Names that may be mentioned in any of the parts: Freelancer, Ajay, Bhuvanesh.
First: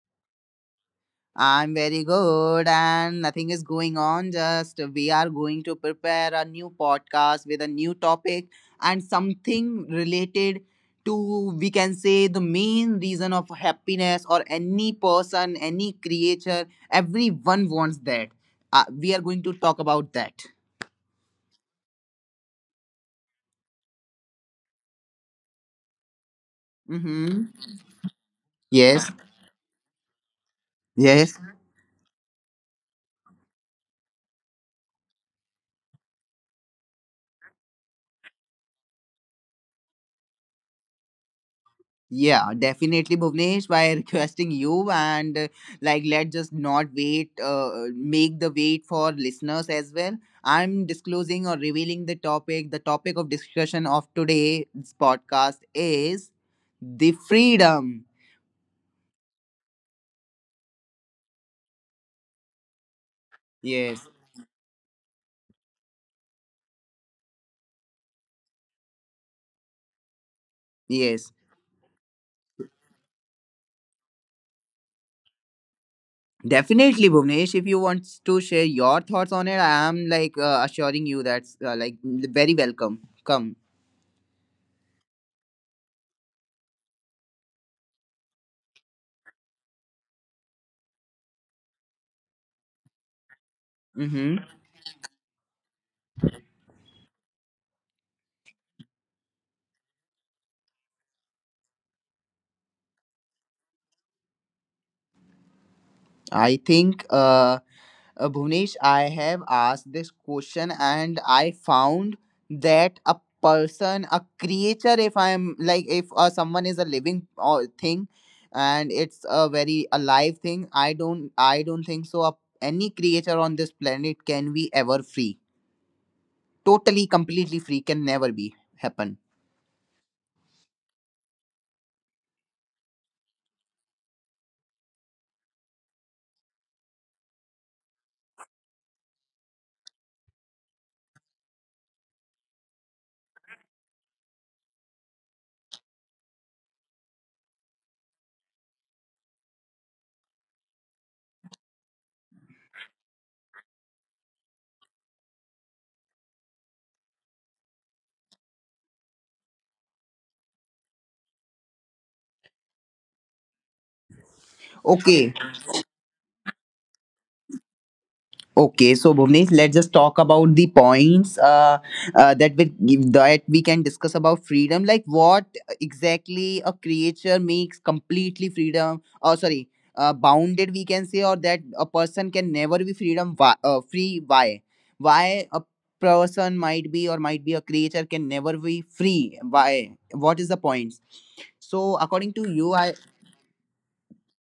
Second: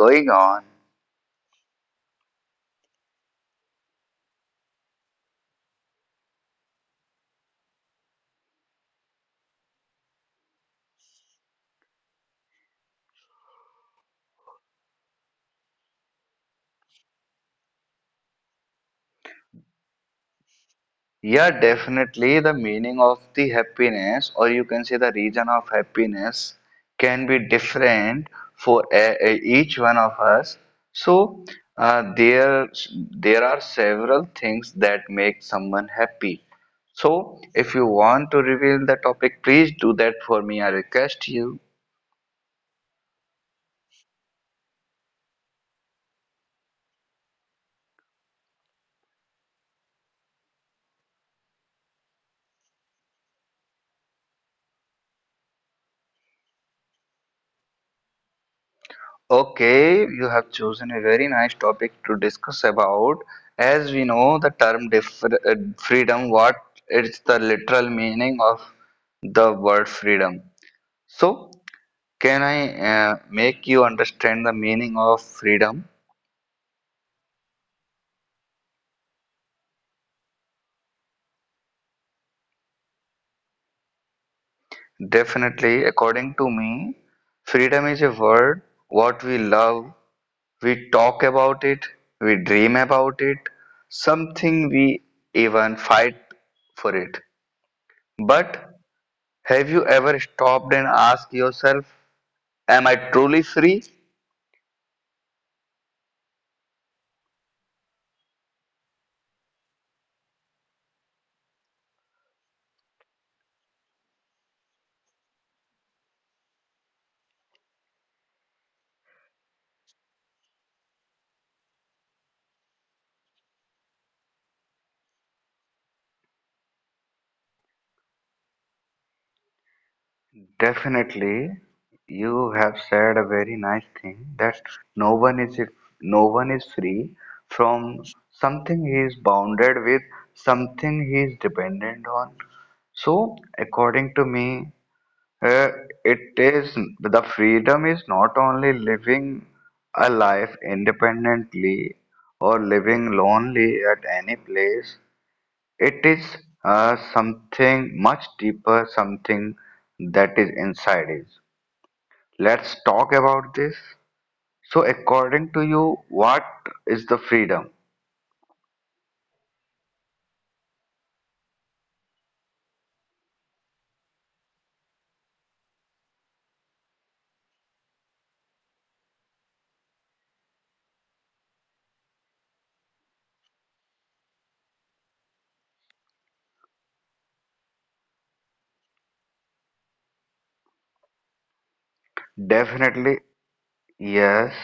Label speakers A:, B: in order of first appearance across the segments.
A: going on?
B: I'm very good, and nothing is going on. Just we are going to prepare a new podcast with a new topic and something related to, we can say, the main reason of happiness or any person, any creature. Everyone wants that. We are going to talk about that.
A: Yeah, definitely the meaning of the happiness, or you can say the region of happiness, can be
B: Mm-hmm.
A: different for
B: Yes.
A: each one of us. So,
B: Yes.
A: uh, there there are several things that make someone happy. So if you want to reveal the topic, please do that for me. I request you.
B: Yeah, definitely, Bhuvnesh. By requesting you and like, let's just not wait, make the wait for listeners as well. I'm disclosing or revealing the topic. The topic of discussion of today's podcast is the freedom.
A: Okay, you have chosen a very nice topic to discuss about. As we
B: Yes,
A: know, the term freedom, what is the literal meaning of the word freedom?
B: yes,
A: So, can I make you understand the meaning of freedom?
B: definitely, Bhuvnesh. If you want to share your thoughts on it, I am like assuring you that's like very welcome. Come.
A: Definitely, according to me, freedom is a word what we love, we talk about it, we dream about it,
B: Mm-hmm.
A: something we even fight for it. But have you ever stopped and asked yourself, am I truly free?
B: I think. Bhuvnesh, I have asked this question and I found that a person, a creature, if I'm like, if someone is a living or thing, and it's a very alive thing, I don't think so. Any creature on this planet can be ever free, totally, completely free, can never be happen.
A: Definitely, you have said a very nice thing that no one is if no one is free from something he is bounded with, something he is dependent on. So, according to me, uh, it is the freedom is not only living a life independently or living lonely at any place. It is something much deeper, something that is inside us. Let's talk about this. So, according to
B: Okay.
A: you, what is the freedom?
B: Okay, so Bhuvnesh, let's just talk about the points that we can discuss about freedom. Like what exactly a creature makes completely freedom. Oh, sorry, bounded we can say, or that a person can never be freedom why, free. Why? Why a person might be or might be a creature can never be free? Why? What is the points? So according to you, I
A: Definitely, yes.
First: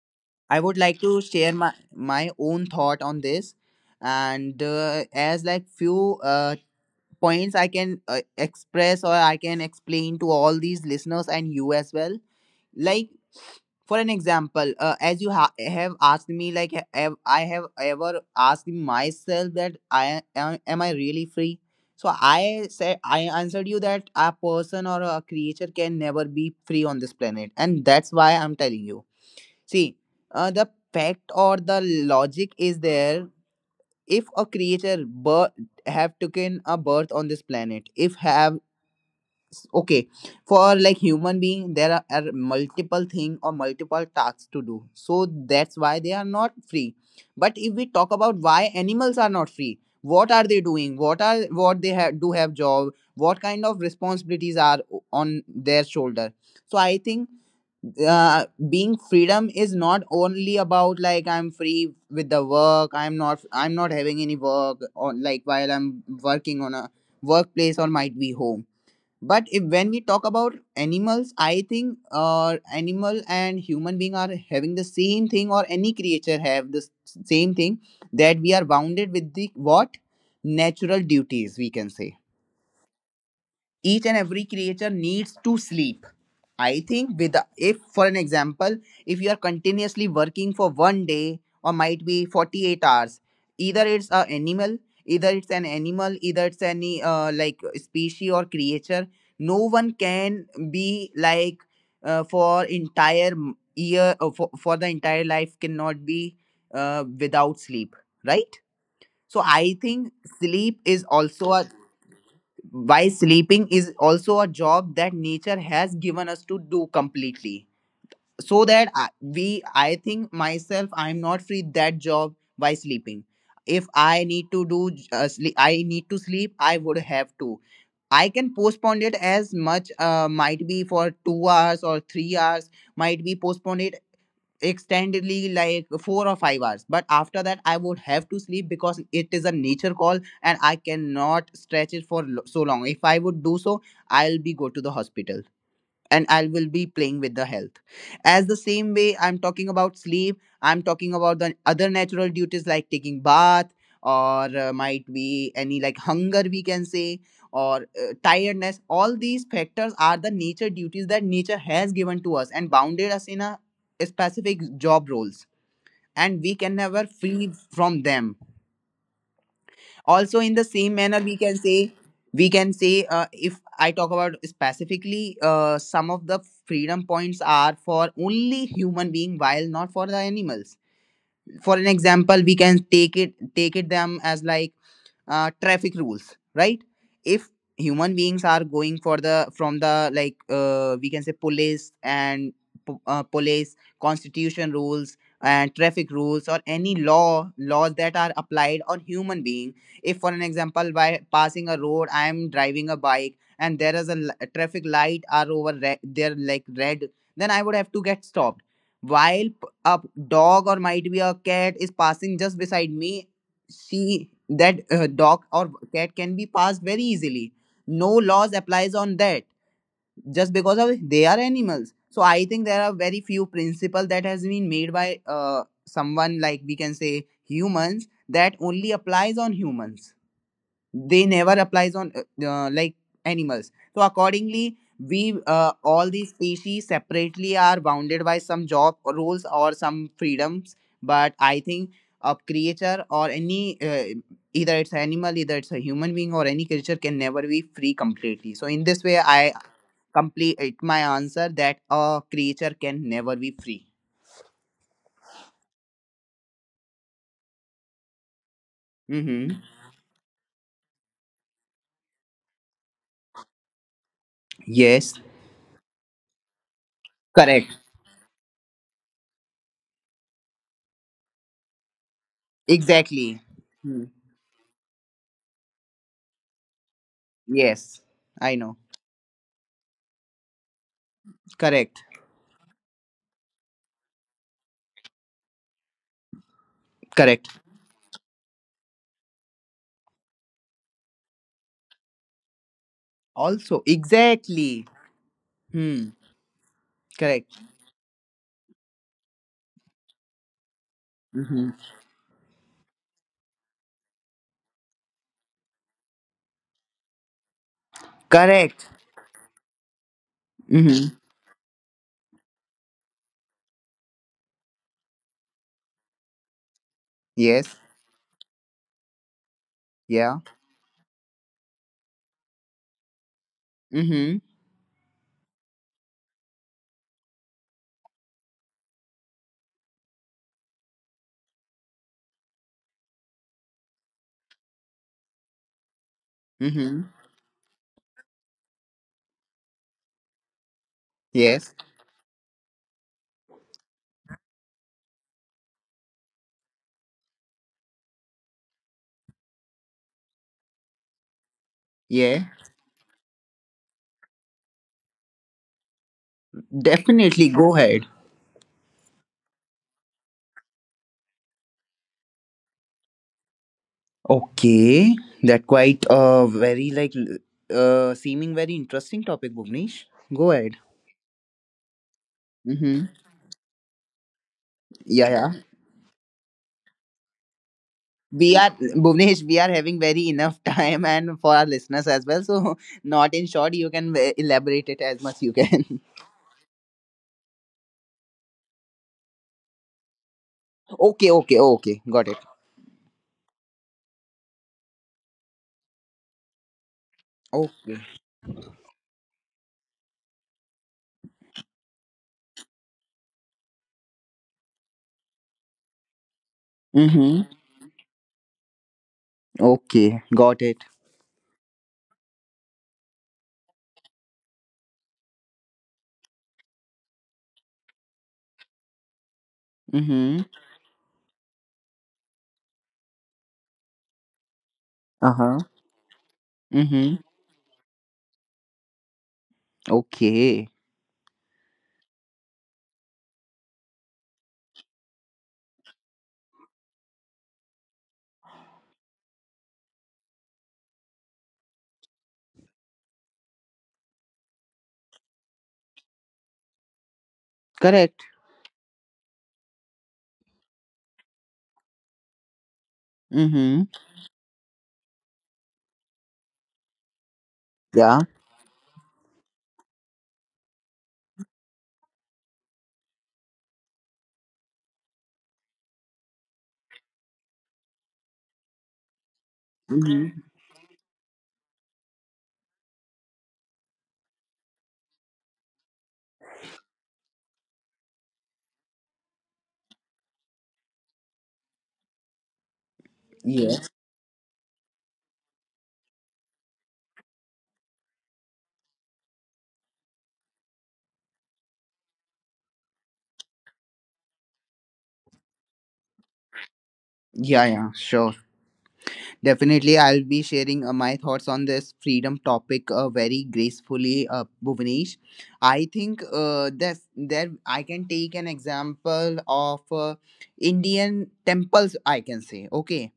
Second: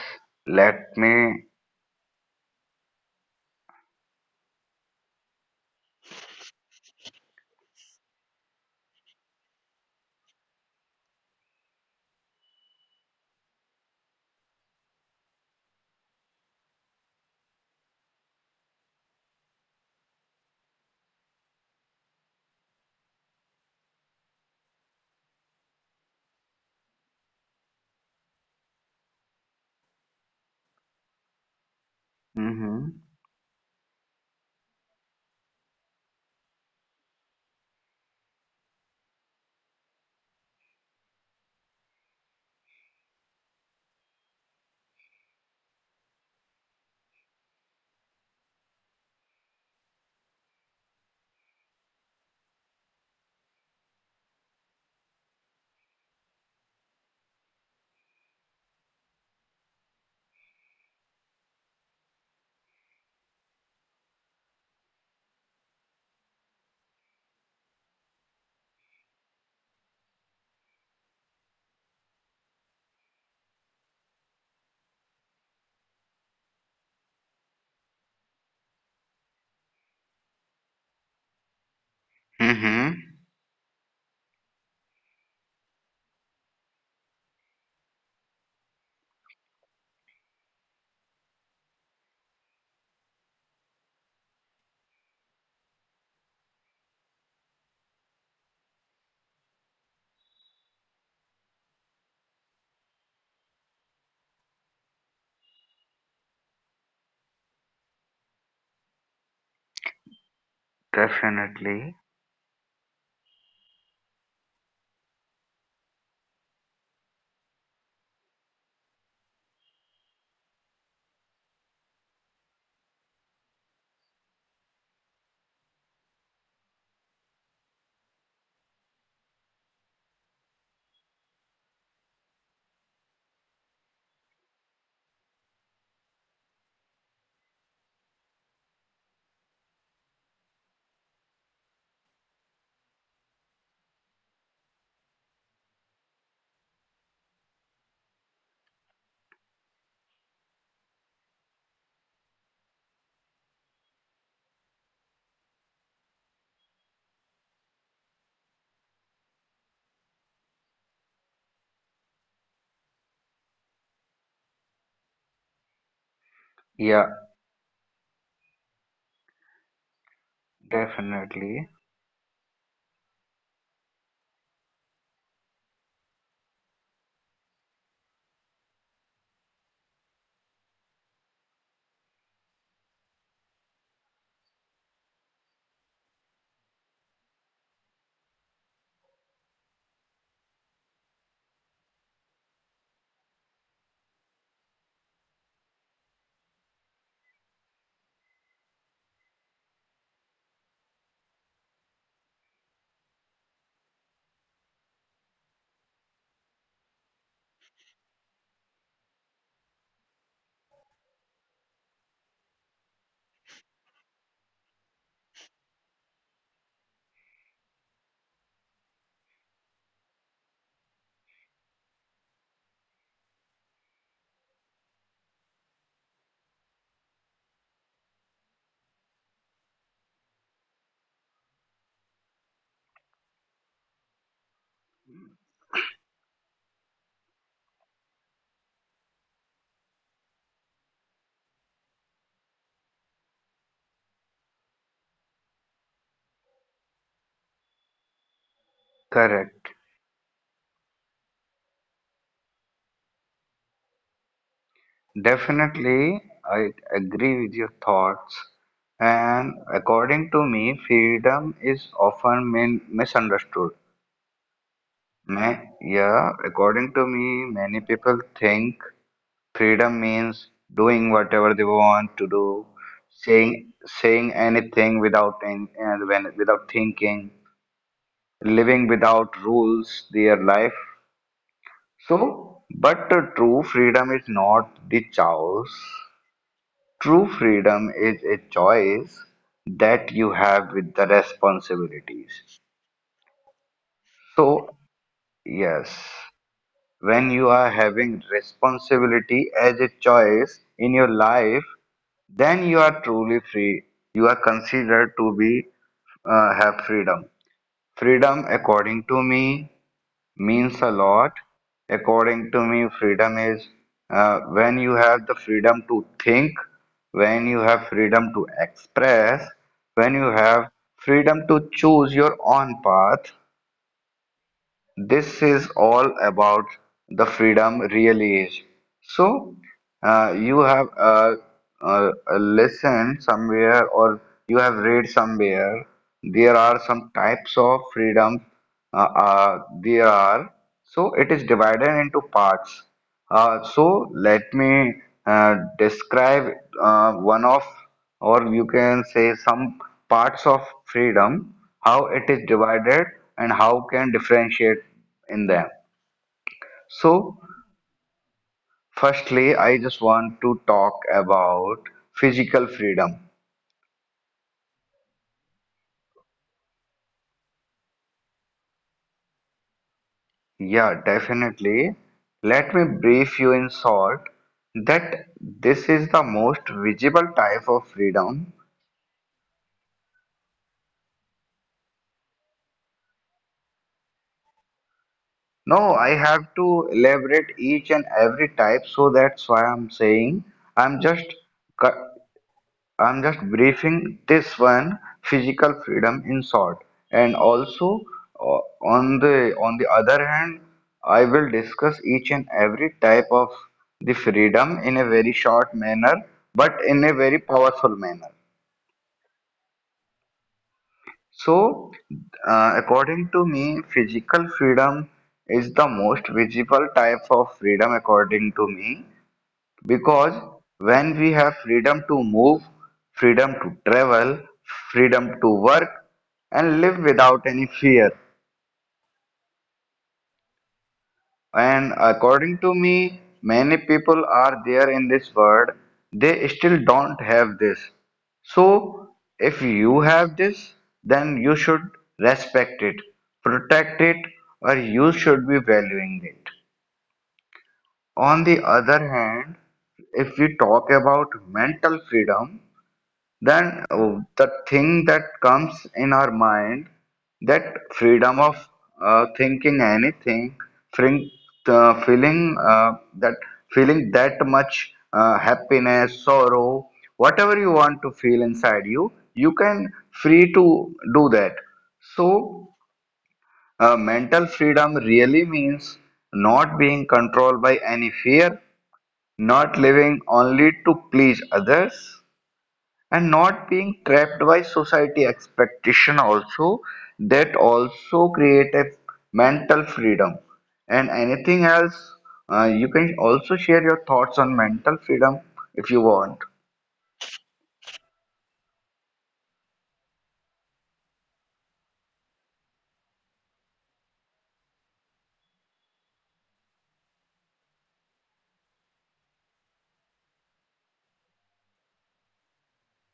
B: I would
A: Let
B: like to
A: me.
B: share my own thought on this, and as like few uh, points I can express or I can explain to all these listeners and you as well. Like for an example, as you have asked me, like have I have ever asked myself that am I really free? So I said I answered you that a person or a creature can never be free on this planet, and that's why I'm telling you. See, the fact or the logic is
A: Mm-hmm.
B: there. If a creature have taken a birth on this planet, if have okay for like human being there are multiple thing or multiple tasks to do so that's why they are not free, but if we talk about why animals are not free, what are they doing, what are what they have do have job, what kind of responsibilities are on their shoulder? So I think being freedom is not only about like I'm free with the work, I'm not having any work, or like while I'm working on a workplace or might be home. But if, when we talk about animals, I think animal and human being are having the same thing, or any creature have the same thing, that we are bounded with the what natural duties we can say.
A: Mm-hmm.
B: Each and every creature needs to sleep, I think. With the, if for an example, if you are continuously working for one day or might be 48 hours, either it's a animal, either it's an animal, either it's any like species or creature, no one can be like for entire year for the entire life cannot be without sleep, right? So I think sleep is also a
A: Definitely.
B: why sleeping is also a job that nature has given us to do completely, so that we I think myself I'm not free that job by sleeping. If I need to do sleep, I need to sleep, I would have to I can postpone it as much, might be for 2 hours or 3 hours, might be postponed it extendedly like 4 or 5 hours, but after that I would have to sleep, because it is a nature call and I cannot stretch it for so long. If I would do so, I'll be go to the hospital and I will be playing with the health. As the same way I'm talking about sleep, I'm talking about the other natural duties like taking bath or might be any like hunger we can say or tiredness. All these factors are the nature duties that nature has given to us and bounded us in a specific job roles, and we can never
A: Yeah,
B: free from them. Also, in the same manner we can
A: definitely.
B: say, if I talk about specifically some of the freedom points are for only human being while not for the animals. For an example, we can take it them as like traffic rules, right? If human beings are going for the like we can say police and police constitution rules and traffic rules or any laws that are applied on human being. If for an example, by passing a road I am driving a bike and there is a traffic light are there like red, then I would have to get stopped, while a dog or might be a cat is passing just beside me. She That dog or cat can be passed very easily. No laws applies on that, just because of they are animals. So I think there are very few principle that has been made by someone like we can say humans, that only applies on humans. They never applies on like animals. So accordingly, we all these species separately are bounded by some job rules or some freedoms. But I think a creature or any either it's animal, either it's a human being or any creature, can never be free completely. So in this way, I
A: Correct.
B: complete it my answer that a creature can never be free.
A: Definitely, I agree with your thoughts.
B: Mm-hmm.
A: And according to me, freedom is often misunderstood.
B: Yes.
A: Yeah, according to me,
B: Correct.
A: many people think freedom means doing whatever they want to do,
B: Exactly.
A: saying
B: Hmm.
A: saying anything without any, and when without thinking,
B: Yes, I know.
A: living without rules, their life.
B: Correct.
A: So, but the true freedom is not the choice. True
B: Correct.
A: freedom is a choice that you have with the responsibilities.
B: Also
A: So,
B: exactly.
A: yes.
B: Hmm.
A: When
B: Correct.
A: you are having responsibility as a choice in your life,
B: Hmm.
A: then you are truly free. You are considered to be, have freedom. Freedom,
B: Correct.
A: according to me, means a
B: Hmm.
A: lot. According to me, freedom is, when you have the freedom to think, when you
B: Yes.
A: have freedom to express, when you
B: Yeah.
A: have freedom to choose your own path,
B: Hmm.
A: this is all about the freedom really is. So, you have listened somewhere or you have read somewhere, there are
B: Hmm.
A: some types of freedom. There are. So, it is
B: Yes.
A: divided into parts. So, let me describe one of, or you can say some parts of freedom, how it is
B: Yeah,
A: divided and how can differentiate in them. So,
B: definitely, go ahead.
A: firstly, I just want to talk about physical freedom.
B: Okay. That quite very like seeming very interesting topic, Bhuvnesh. Go ahead.
A: Yeah, definitely. Let me
B: Hmm.
A: brief you in short
B: Yeah,
A: that
B: yeah,
A: this is the most visible type of
B: we
A: freedom.
B: are Bhuvnesh, we are having very enough time, and for our listeners as well. So not in short, you can elaborate it as much you
A: No,
B: can.
A: I have to elaborate each and every type, so that's why I'm saying I'm just
B: Okay, okay, okay,
A: cu-
B: got it.
A: I'm just briefing this one physical freedom in short, and
B: Okay.
A: also, uh, on the other hand, I will discuss each and every type of the freedom in a very short manner, but in a
B: Hmm.
A: very powerful manner.
B: Okay, got it.
A: So, according to me, physical freedom is the most visible type of freedom, according to me, because
B: Mm-hmm.
A: when we have freedom to move, freedom to travel, freedom to
B: Uh-huh.
A: work, and live
B: Mm-hmm.
A: without any fear.
B: Okay.
A: And according to me, many people are there in this world, they still don't have this. So, if you have this, then you should respect it, protect it, or you should be valuing it.
B: Correct.
A: On the other hand, if we talk about mental freedom,
B: Mm-hmm.
A: then the thing that comes in our mind, that
B: Yeah.
A: freedom of thinking anything, feeling, feeling that feeling that much happiness, sorrow, whatever you want to feel inside you can
B: Mm-hmm.
A: free to do that. So, mental freedom really means not being controlled by any fear, not living only to please others, and not
B: Yes.
A: being trapped by society expectation also. That also create a mental freedom, and anything else, you can also share your thoughts on mental freedom if you want.
B: Yeah, yeah, sure. Definitely, I'll be sharing my thoughts on this freedom topic very gracefully, Bhuvnesh. I think there I can take an example of Indian temples, I can say. Okay.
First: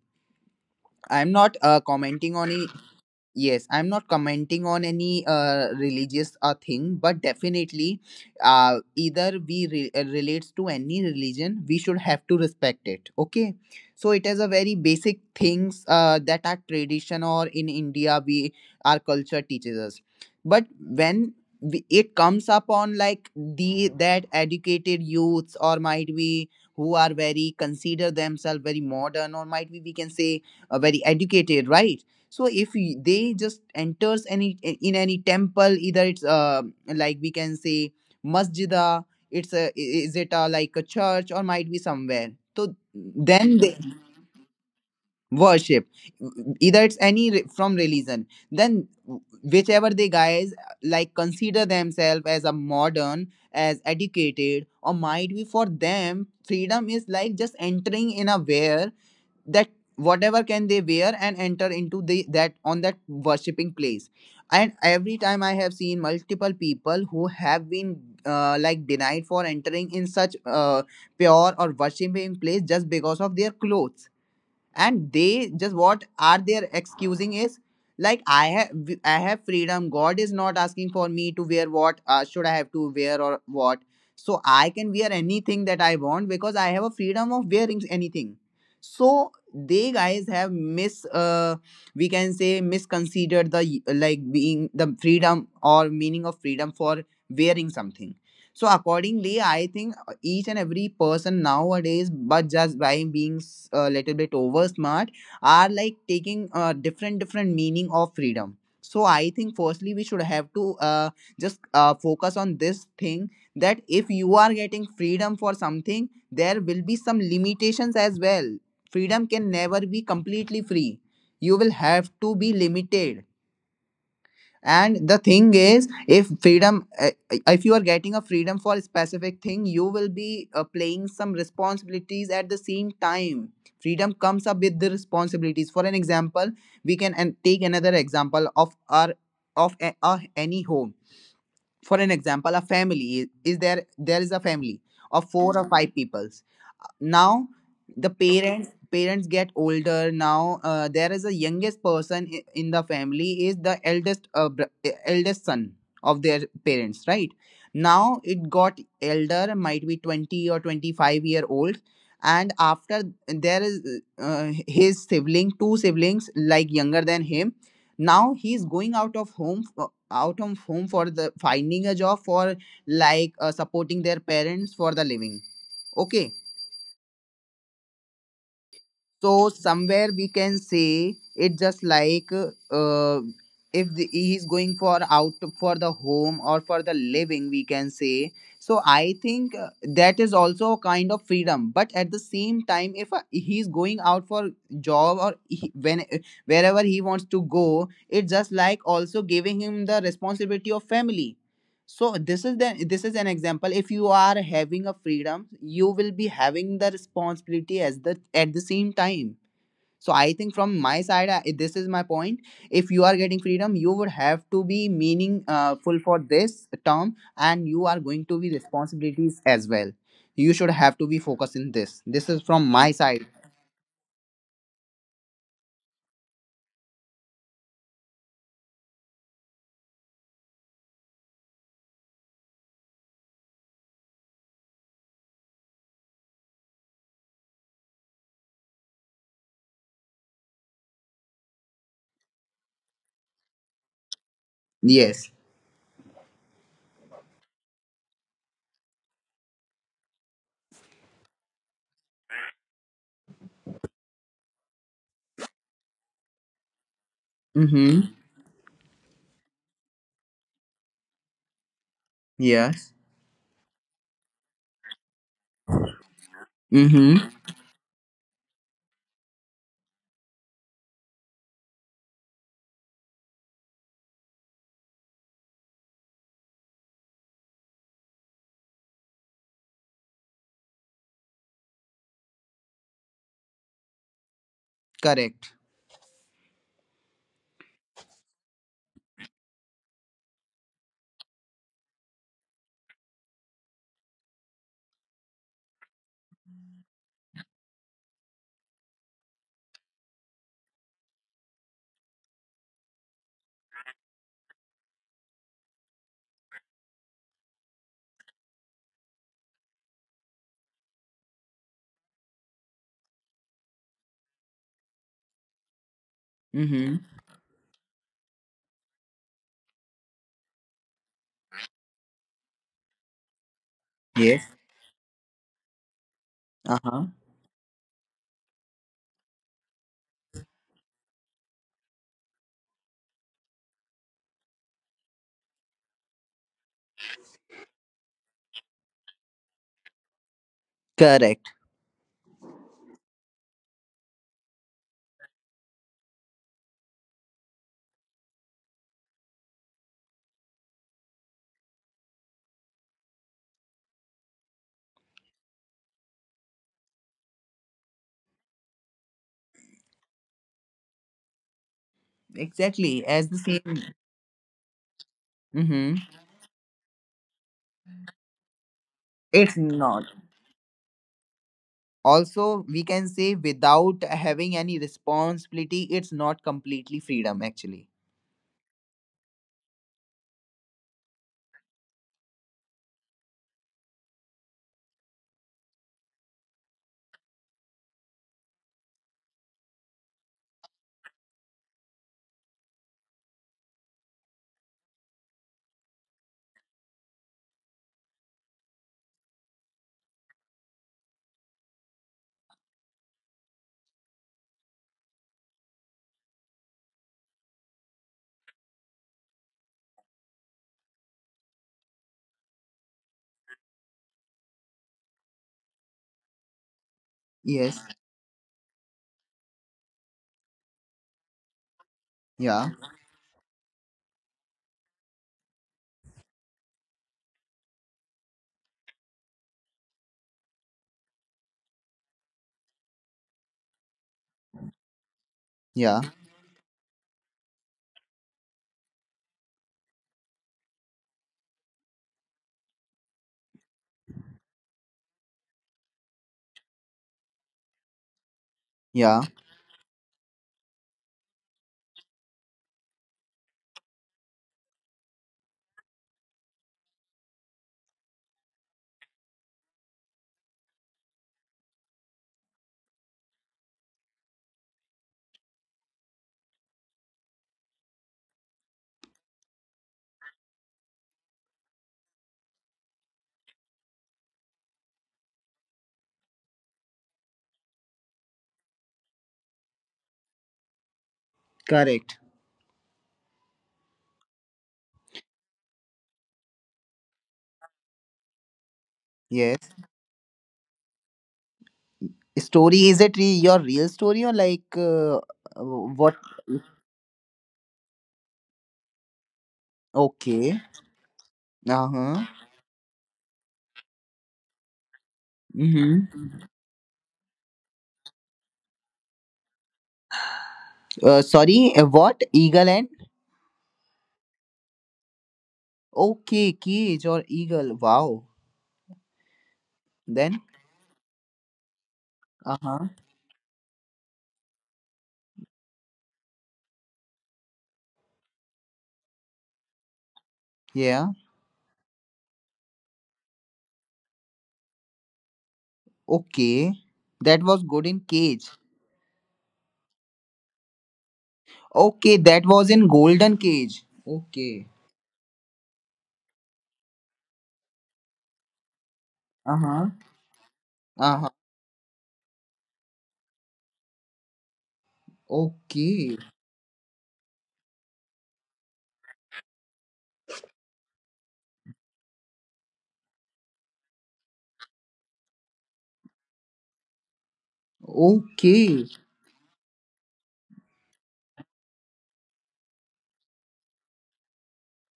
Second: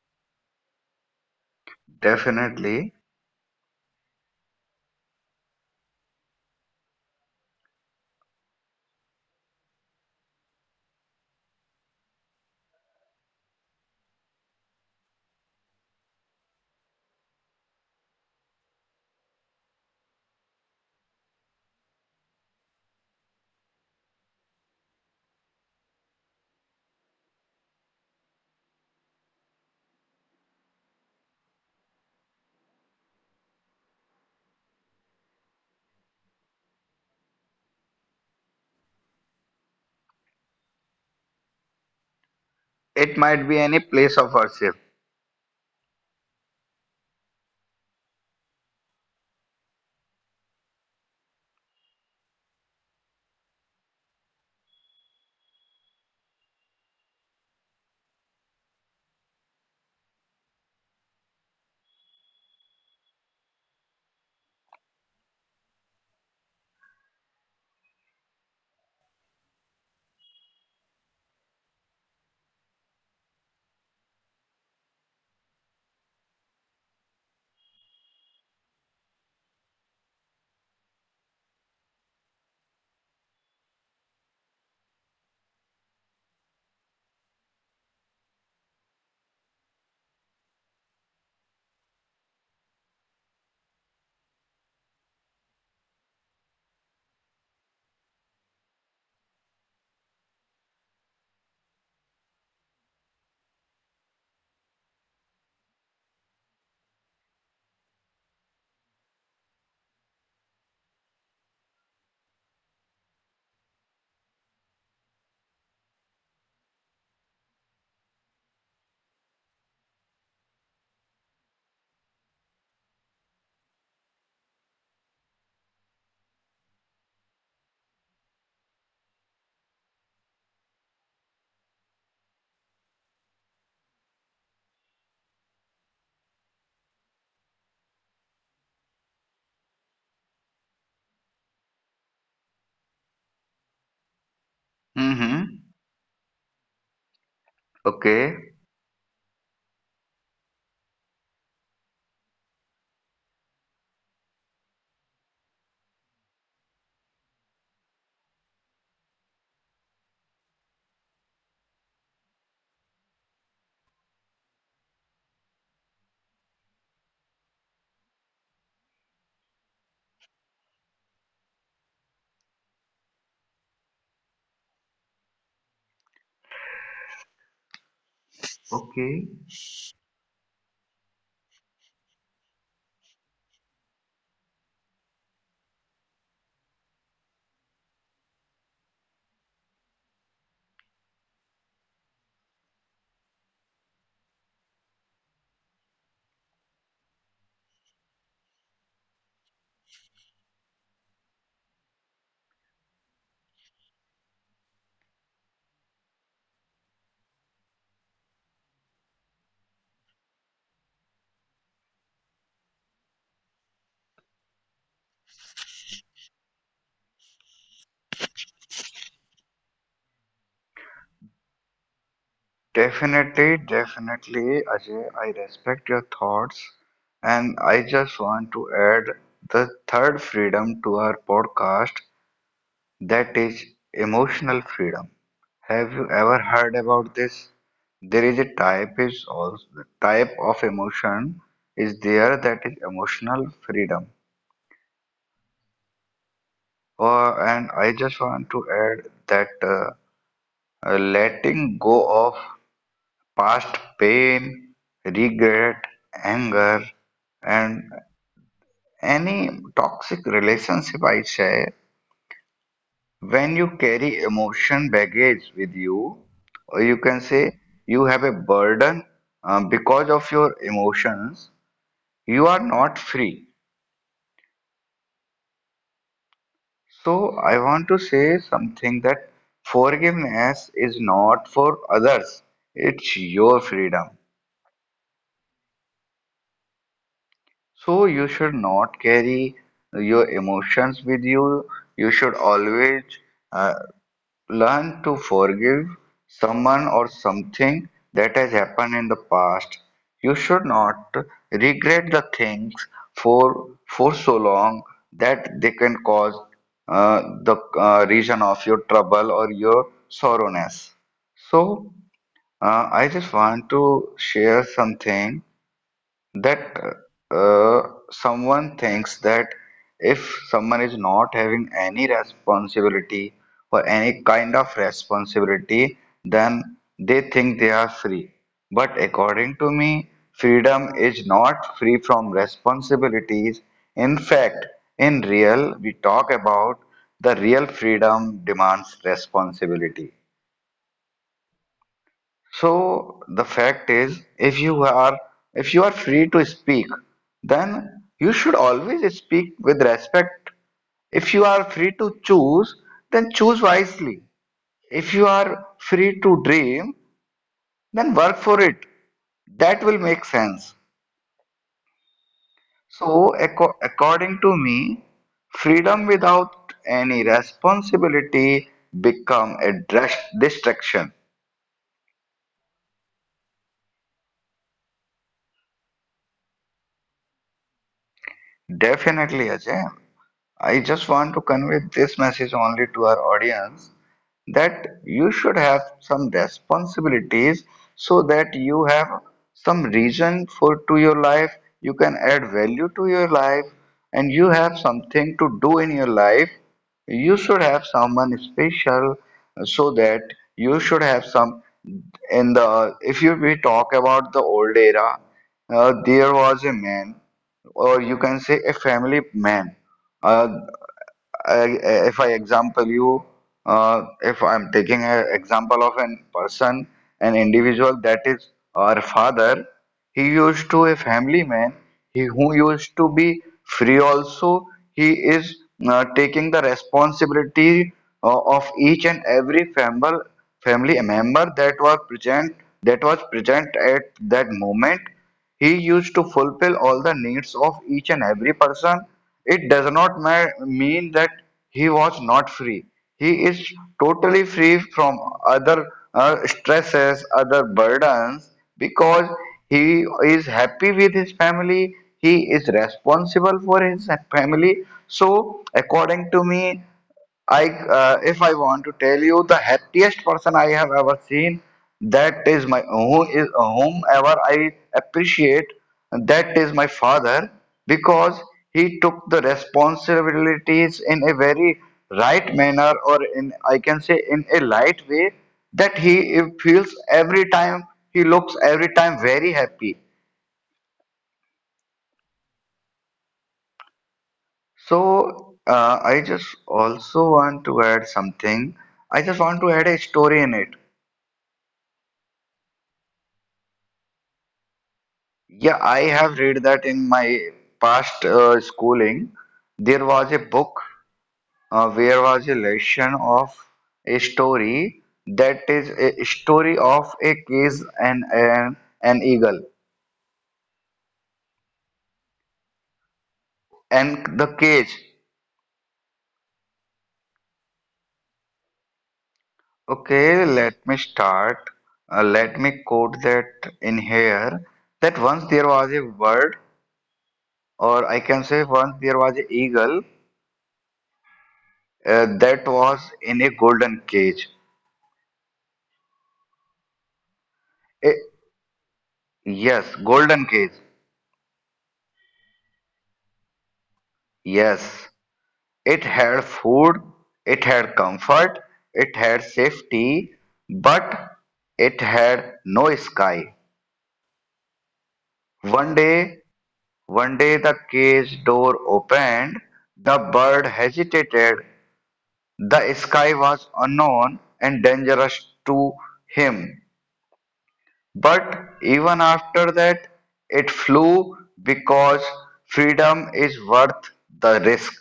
B: I'm not commenting on I-
A: Definitely.
B: Yes, I'm not commenting on any religious thing, but definitely, either we relates to any religion, we should have to respect it. Okay, so it is a very basic things that our tradition or in India we our culture teaches us. But when it comes upon like the that educated youths, or might be who are very consider themselves very modern, or might be we can say very educated, right? So if they just enters any in any temple, either it's like we can say masjida, is it a like a church or might be somewhere. So
A: It might
B: then
A: be
B: they
A: any place of worship.
B: worship, either it's any from religion. Then whichever they guys like consider themselves as a modern, as educated, or might be for them freedom is like just entering in a where that whatever can they wear and enter into the that on that worshipping place. And every time I have seen multiple people who have been like denied for entering in such pure or worshipping place just because of their clothes. And they just what are their excusing is like I have freedom, God is not asking for me to wear what should I have to wear or what. So I can wear anything that I want because I have a freedom of wearing anything. So they guys have mis we can say misconsidered the like being the freedom or meaning of freedom for wearing something. So accordingly I think each and every person nowadays, but just by being a little bit over smart, are like taking different different meaning of freedom. So I think firstly we should have to just focus on this thing that if you are getting freedom for something, there will be some limitations as well. Freedom can never be completely free. You will have to be limited, and the thing is, if freedom if you are getting a freedom for a specific thing, you will be playing some responsibilities at the same time. Freedom comes up with the responsibilities. For an example, we can and take another example of our any home. For an example, a family is there, there is a family of four
A: Mm-hmm.
B: or five peoples. Uh, Now the
A: Okay.
B: parents get older now. There is a youngest person in the family, is the eldest eldest son of their parents, right? Now it got elder, might be 20 or 25-year old. And after, there is uh, his sibling, two siblings, like, younger than him. Now he's going out of home, out of home for the finding a job, for like supporting their parents for the living, okay?
A: Okay.
B: So somewhere we can say it just like, if he's going for out, for the home or for the living, we can say. So I think that is also a kind of freedom, but at the same time, if he's going out for job, or he, when wherever he wants to go, it's just like also giving him the responsibility of family. So this is an example: if you are having a freedom, you will be having the responsibility as the at the same time. So I think, from my side, this is my point. If you are getting freedom, you would have to be meaningful for this term, and you are going to be responsibilities as well. You should have to be focused in this is from my side.
A: Definitely. Definitely, Ajay, I respect your thoughts, and I just want to add the third freedom to our podcast. That is emotional freedom. Have you ever heard about this? There is a type is also type of emotion is there, that is emotional freedom.
B: Yes.
A: And I just want to add that letting go of past pain, regret, anger, and
B: Mm-hmm.
A: any toxic relationship, I say.
B: Yes.
A: When you carry emotion baggage with you, or you can
B: Mm-hmm.
A: say you have a burden because of your emotions, you are not free. So, I want to say something, that forgiveness is not for others, it's your freedom.
B: Correct.
A: So, you should not carry your emotions with you. You should always, uh, learn to forgive someone or something that has happened in the past. You should not regret the things for so long that they can cause uh, the, reason of your trouble or your sorrowness. So, I just want to share something, that
B: Mm-hmm.
A: uh, someone thinks that if someone is not having any responsibility or any
B: Yes.
A: kind of responsibility, then
B: Uh-huh.
A: they think they are free. But according to me, freedom is not free from responsibilities. In fact, in real, we talk about the real freedom demands responsibility.
B: Correct.
A: So the fact is, if you are free to speak, then you should always speak with respect. If you are free to choose, then choose wisely. If you are free to dream, then work for it. That will make sense.
B: Exactly.
A: So,
B: As the same.
A: according to me,
B: Mm-hmm.
A: freedom without any responsibility become
B: It's
A: a
B: not.
A: distraction.
B: Also, we can say without having any responsibility, it's not completely freedom, actually.
A: Definitely, Ajay. I just want to convey this message only to our audience, that you should have some responsibilities so that you have some reason for to your life, you can add value to your life, and you have something to do in your life. You should have someone special, so that you should have some. In the, if you we talk about the old era, there was a man, or you can say a family man, uh, I- if I example you, if I'm taking an example of an person, an
B: Yes.
A: individual that is our father, he used to a family man, he who
B: Yeah.
A: used to be free also, he is taking the responsibility of each and every family member that was present at that moment. He
B: Yeah.
A: used to fulfill all the needs of each and every person. It does not mean that he was not free. He is totally free from other stresses, other burdens,
B: Yeah.
A: because he is happy with his family. He is responsible for his family. So, according to me, if I want to tell you the happiest person I have ever seen, that is my who is whomever I appreciate. That is my father, because he took the responsibilities in a very right manner, or in I can say in a light way. That he feels every time, he looks every time very happy.
B: Correct.
A: So, I just also want to add something. I just want
B: Yes.
A: to add a story in it.
B: Story, is it your real story or like
A: Yeah, I
B: what?
A: have read that in my past, schooling. There was a
B: Okay.
A: book,
B: Uh
A: where
B: huh.
A: was a lesson of a story, that is a
B: Mm-hmm.
A: story of a cage and an eagle
B: Sorry. What, eagle and
A: and the cage.
B: okay, cage or eagle? Wow.
A: Okay,
B: Then.
A: let me start. Let
B: Uh
A: me
B: huh.
A: quote that in here. That once there was a bird, or I can say once there was an eagle,
B: Yeah.
A: that was in a golden cage.
B: Okay. That was good in
A: A-
B: cage.
A: yes, golden cage.
B: Okay, that was in Golden Cage. Okay.
A: Yes, it had food, it had comfort, it had
B: Uh huh.
A: safety,
B: Uh
A: but
B: huh.
A: it had no sky. One
B: Okay.
A: day, the cage door opened. The bird hesitated. The sky was unknown and dangerous to him. But
B: Okay.
A: even after that, it flew, because freedom is worth the risk.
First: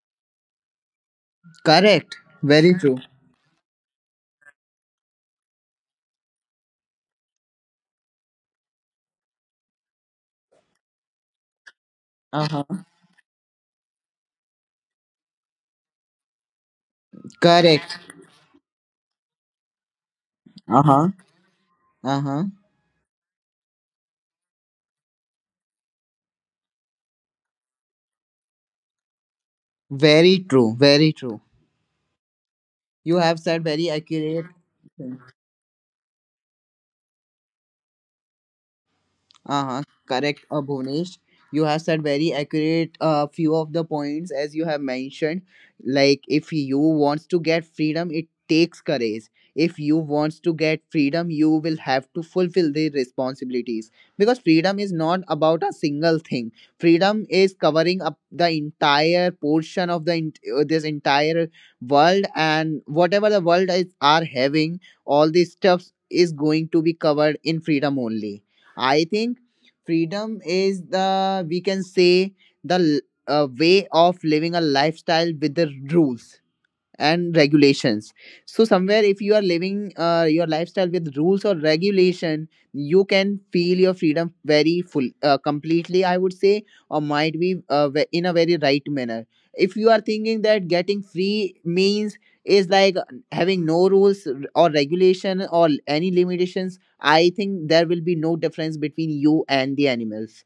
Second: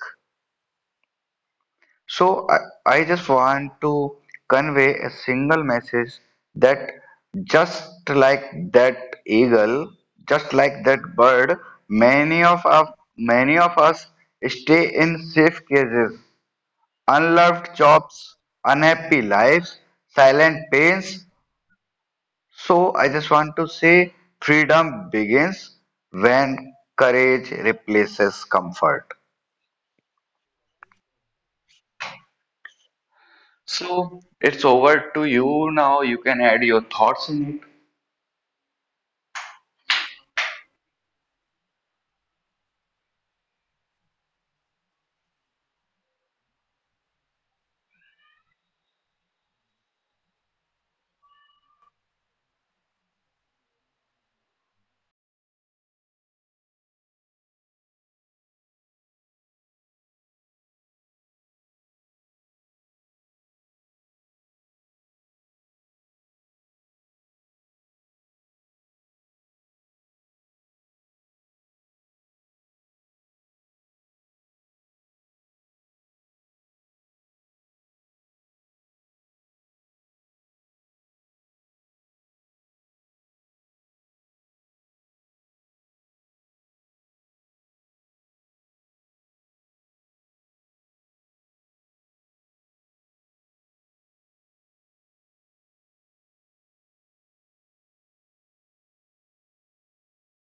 B: Correct.
A: So, I,
B: Very true.
A: I just want to convey a single message, that just like that eagle, just like that bird, many
B: Uh
A: of
B: huh.
A: us, many of us stay in safe cages, unloved
B: Correct.
A: jobs, unhappy lives, silent
B: Uh huh.
A: pains.
B: Uh huh.
A: So I just want to say, freedom begins when courage replaces comfort.
B: Very true. Very true. You have said very
A: So
B: accurate.
A: it's over to you now. You can add your thoughts in it.
B: Uh-huh, correct, Bhunesh. You have said very accurate few of the points as you have mentioned. Like, if you wants to get freedom, it takes courage. If you wants to get freedom, you will have to fulfill the responsibilities, because freedom is not about a single thing. Freedom is covering up the entire portion of the this entire world, and whatever the world is are having, all these stuffs is going to be covered in freedom only. I think freedom is, the, we can say, the l- way of living a lifestyle with the rules and regulations. So somewhere, if you are living your lifestyle with rules or regulation, you can feel your freedom very full, completely, I would say, or might be in a very right manner. If you are thinking that getting free means is like having no rules or regulation or any limitations, I think there will be no difference between you and the animals,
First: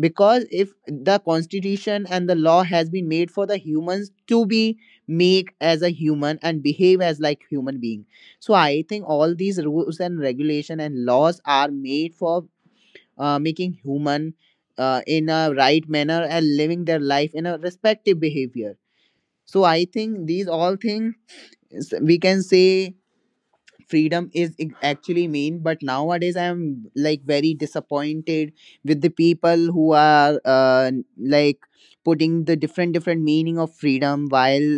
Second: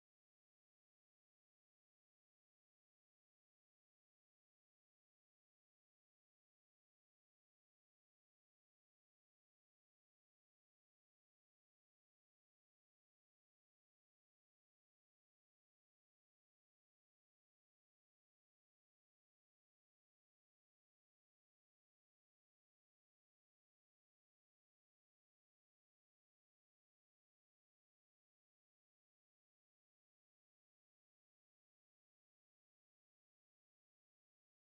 B: because if the constitution and the law has been made for the humans to be make as a human and behave as like human being. So I think all these rules and regulation and laws are made for making human in a right manner and living their life in a respective behavior. So I think these all things, we can say, freedom is actually mean, but nowadays I am, like, very disappointed with the people who are like putting the different different meaning of freedom, while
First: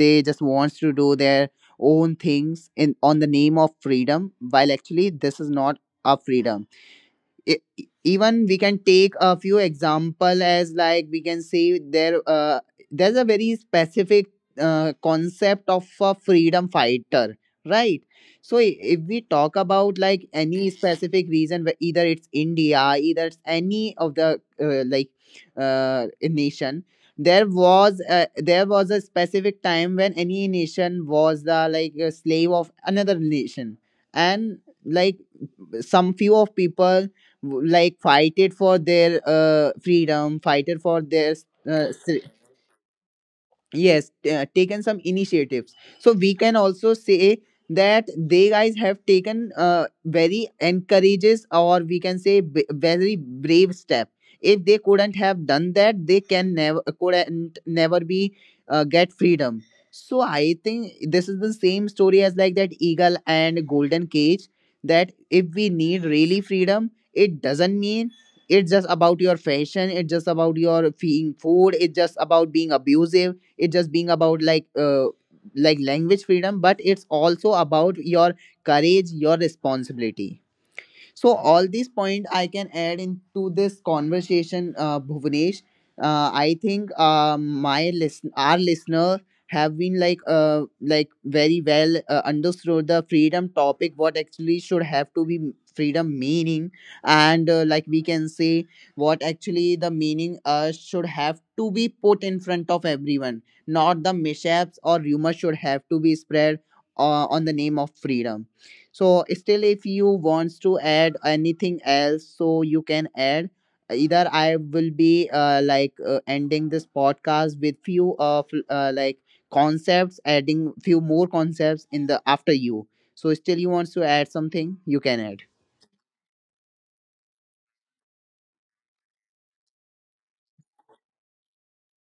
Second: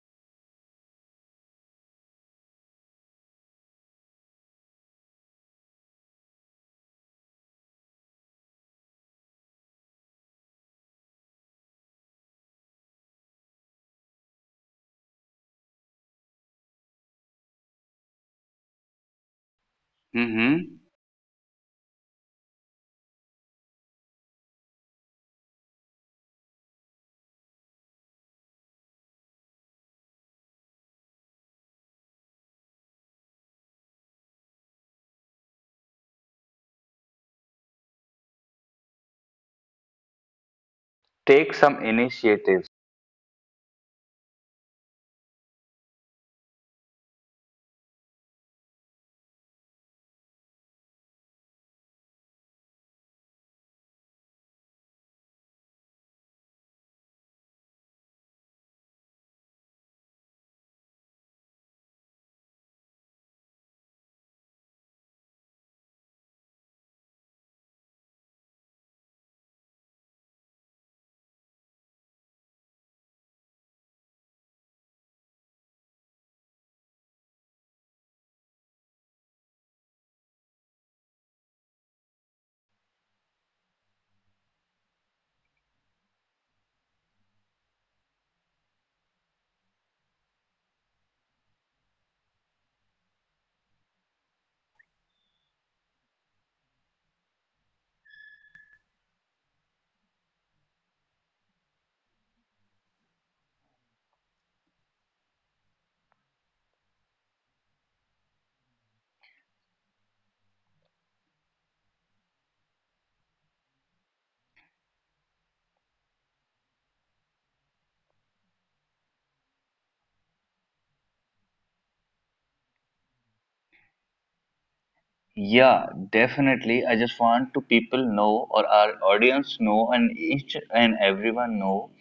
B: they just wants to do their own things in on the name of freedom, while actually this is not a freedom. I- Even we can take a few example, as like we can say, there there's a very specific concept of a freedom fighter, right? So if we talk about like any specific reason, either it's India, either it's any of the uh, like uh, nation, there was a specific time when any nation was the like a slave of another nation. And, like, some few of people, like fight it for their freedom, fight it for their
A: Take some
B: uh, s-
A: initiatives.
B: yes, taken some initiatives. So we can also say that they guys have taken very encourages, or we can say, very brave step. If they couldn't have done that, they can never couldn't never be get freedom. So I think this is the same story as like that eagle and golden cage, that if we need really freedom, it doesn't mean it's just about your fashion, it's just about your feeling food, it's just about being abusive, it just being about like language freedom, but it's also about your courage, your responsibility. So all these point I can add into this conversation, Bhuvanesh. I think our listener have been like very well understood the freedom topic. What actually should have to be freedom meaning, and like we can say what actually the meaning should have to be put in front of everyone, not the mishaps or rumors should have to be spread on the name of freedom. So still, if you wants to add anything else, so you can add. Either I will be ending this podcast with few of concepts, adding few more concepts in the after you. So still, you wants to add something, you can add.
A: Yeah, definitely. I just want to people know, or our audience know and each and everyone know,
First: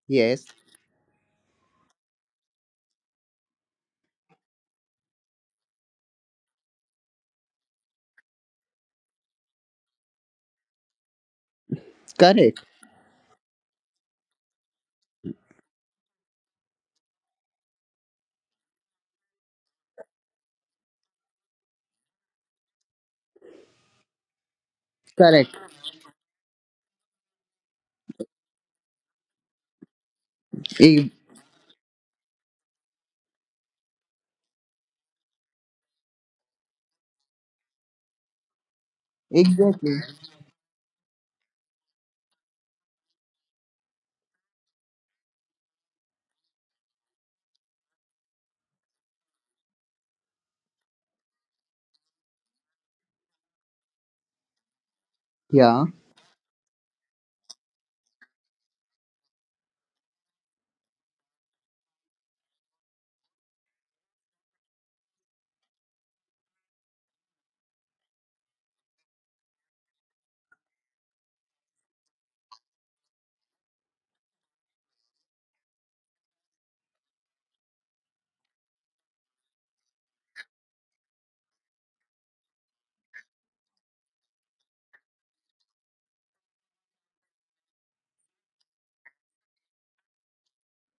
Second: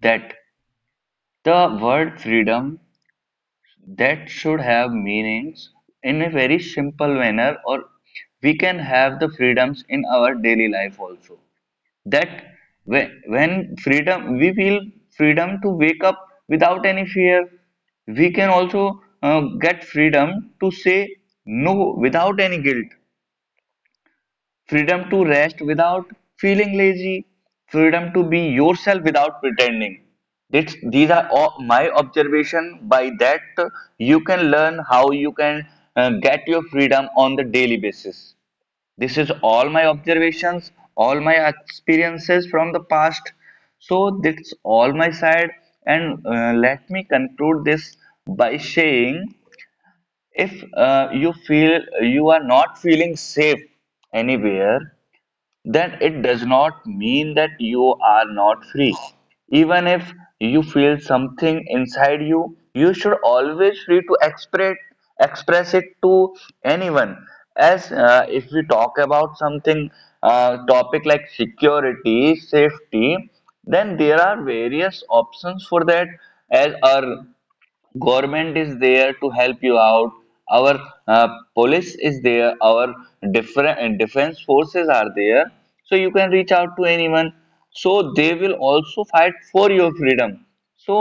A: that
B: Yes,
A: the word freedom that should have meanings in a very simple manner, or we can have the freedoms in our daily life also. That
B: correct,
A: when freedom, we feel freedom to wake up without any fear, we can also get freedom to say no without any guilt, freedom to
B: correct,
A: rest without feeling lazy, freedom to be yourself without pretending. It's, these
B: E-
A: are all my observation by that. You can learn how you can, uh,
B: exactly.
A: decisions or aspect. So that's all my. And, let me conclude this by, if you feel you are not feeling safe, and if
B: Yeah,
A: that, it does not mean that you are not free. Even if you feel something inside you should always free to express, express it to anyone. As, if we talk about something, topic like security, safety, then there are various options for that. As our government is there to help you out, our, uh, police is there, our different defense forces are there, so you can reach out to anyone, so they will also fight for your freedom. So,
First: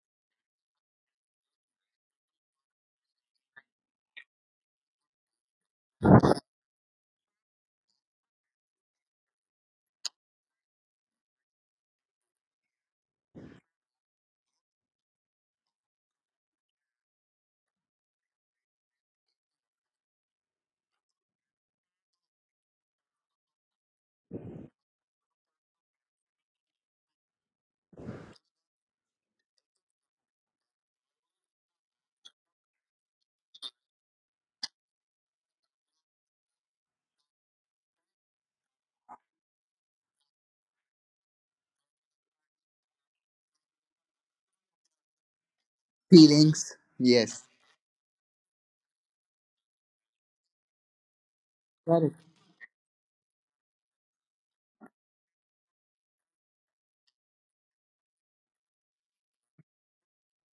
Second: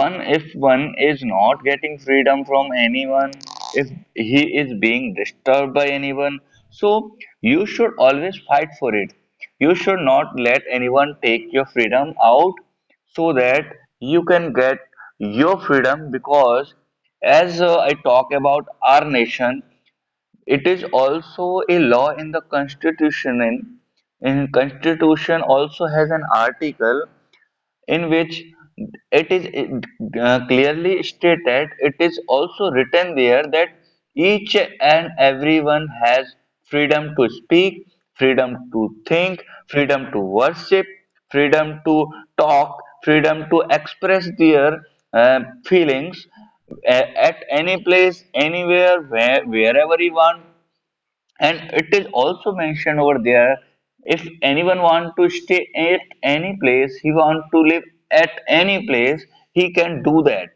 A: one if one is not getting freedom from anyone, if he is being disturbed by anyone, so you should always fight for it, you should not let anyone take your freedom out, so that you can get your freedom. Because, as I talk about our nation, it is also a law in the constitution. In constitution also has an article, in which it is clearly stated, it is also written there that each and everyone has freedom to speak, freedom to think, freedom to worship, freedom to talk, freedom to express their uh, feelings,
B: feelings.
A: at
B: Yes,
A: any place, anywhere, wherever you want. And it is
B: correct.
A: also mentioned over there, if anyone want to stay at any place, he want to live at any place, he can do that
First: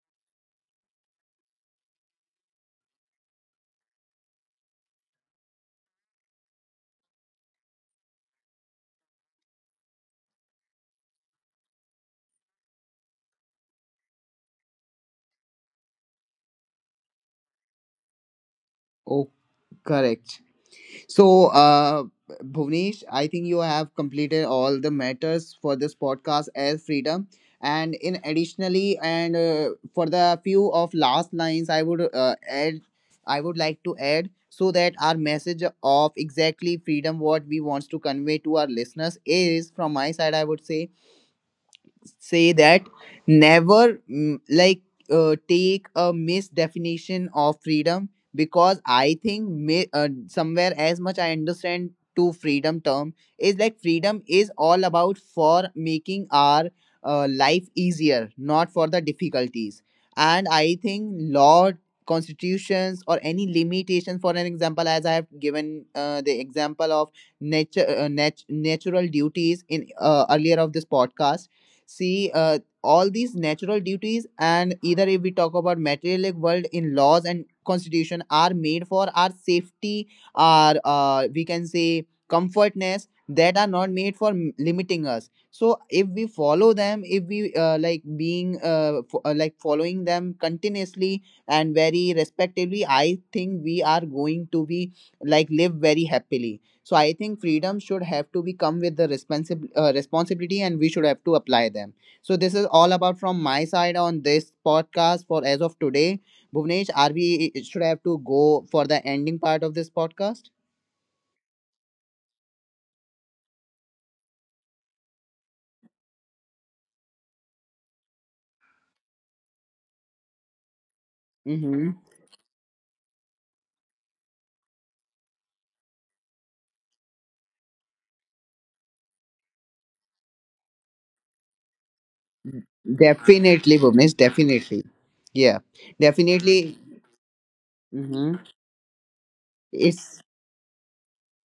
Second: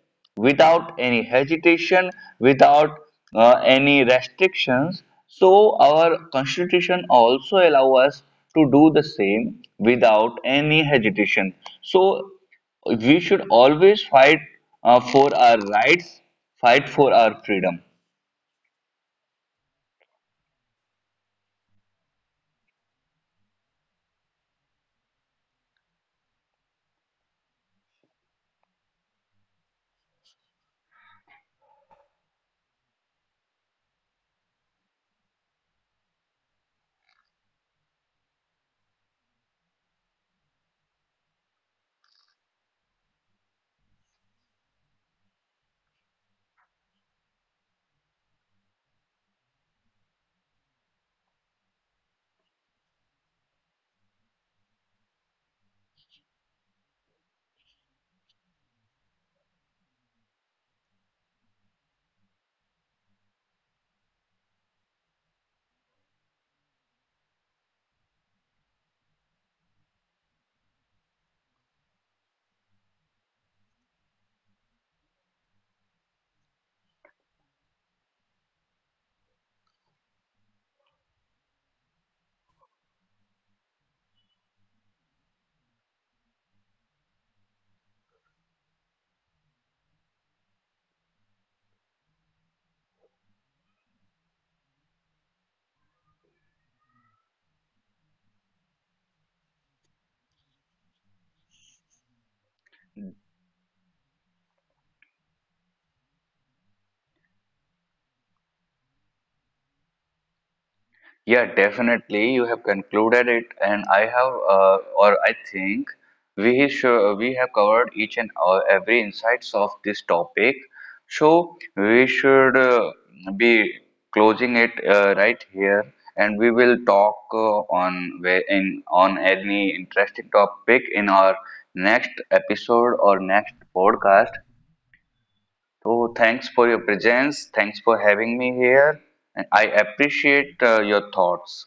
A: without any hesitation, without any restrictions. So our constitution also allow us to do the same without any hesitation. So we should always fight, for our rights, fight for our freedom.
B: Oh, correct. So, Bhuvnesh, I think you have completed all the matters for this podcast as freedom. And in additionally, and for the few of last lines, I would like to add, so that our message of exactly freedom, what we wants to convey to our listeners is from my side, I would say say that never like take a misdefinition of freedom, because I think may, somewhere as much I understand to freedom term is, like, freedom is all about for making our life easier, not for the difficulties. And I think law, constitutions, or any limitation, for an example, as I have given the example of nature, natural duties in earlier of this podcast, see, all these natural duties, and either if we talk about materialistic world in laws and constitution are made for our safety, our, we can say, comfortness, that are not made for limiting us. So if we follow them, if we like being f- like following them continuously and very respectively, I think we are going to be like live very happily. So I think freedom should have to be come with the responsible responsibility, and we should have to apply them. So this is all about from my side on this podcast for as of today. Bhuvnesh, are we should have to go for the ending part of this podcast?
A: Yeah, definitely. You have concluded it, and or I think, we have covered each and every insights of this topic. So
B: Mm-hmm.
A: we should, be closing it right here, and we will talk, on where in on any interesting topic in our next episode or next
B: Definitely, Bhuvnesh.
A: podcast.
B: Definitely. Yeah.
A: So thanks for your
B: Definitely.
A: presence. Thanks for having
B: Mm-hmm.
A: me here. And I
B: It's,
A: appreciate, your thoughts.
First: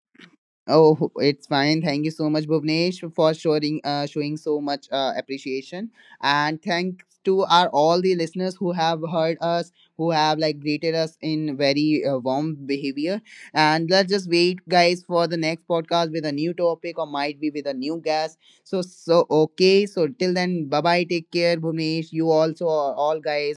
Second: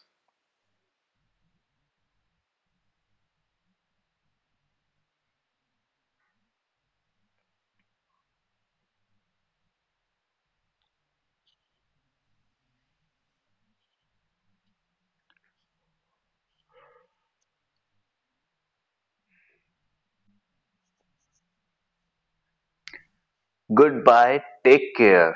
B: oh, it's fine. Thank you so much, Bhuvnesh, for showing showing so much appreciation, and thanks to our all the listeners who have heard us, who have like greeted us in very warm behavior. And let's just wait, guys, for the next podcast with a new topic, or might be with a new guest. So so okay. So till then, bye bye. Take care, Bhuvnesh. You also all guys.
A: Goodbye, take care.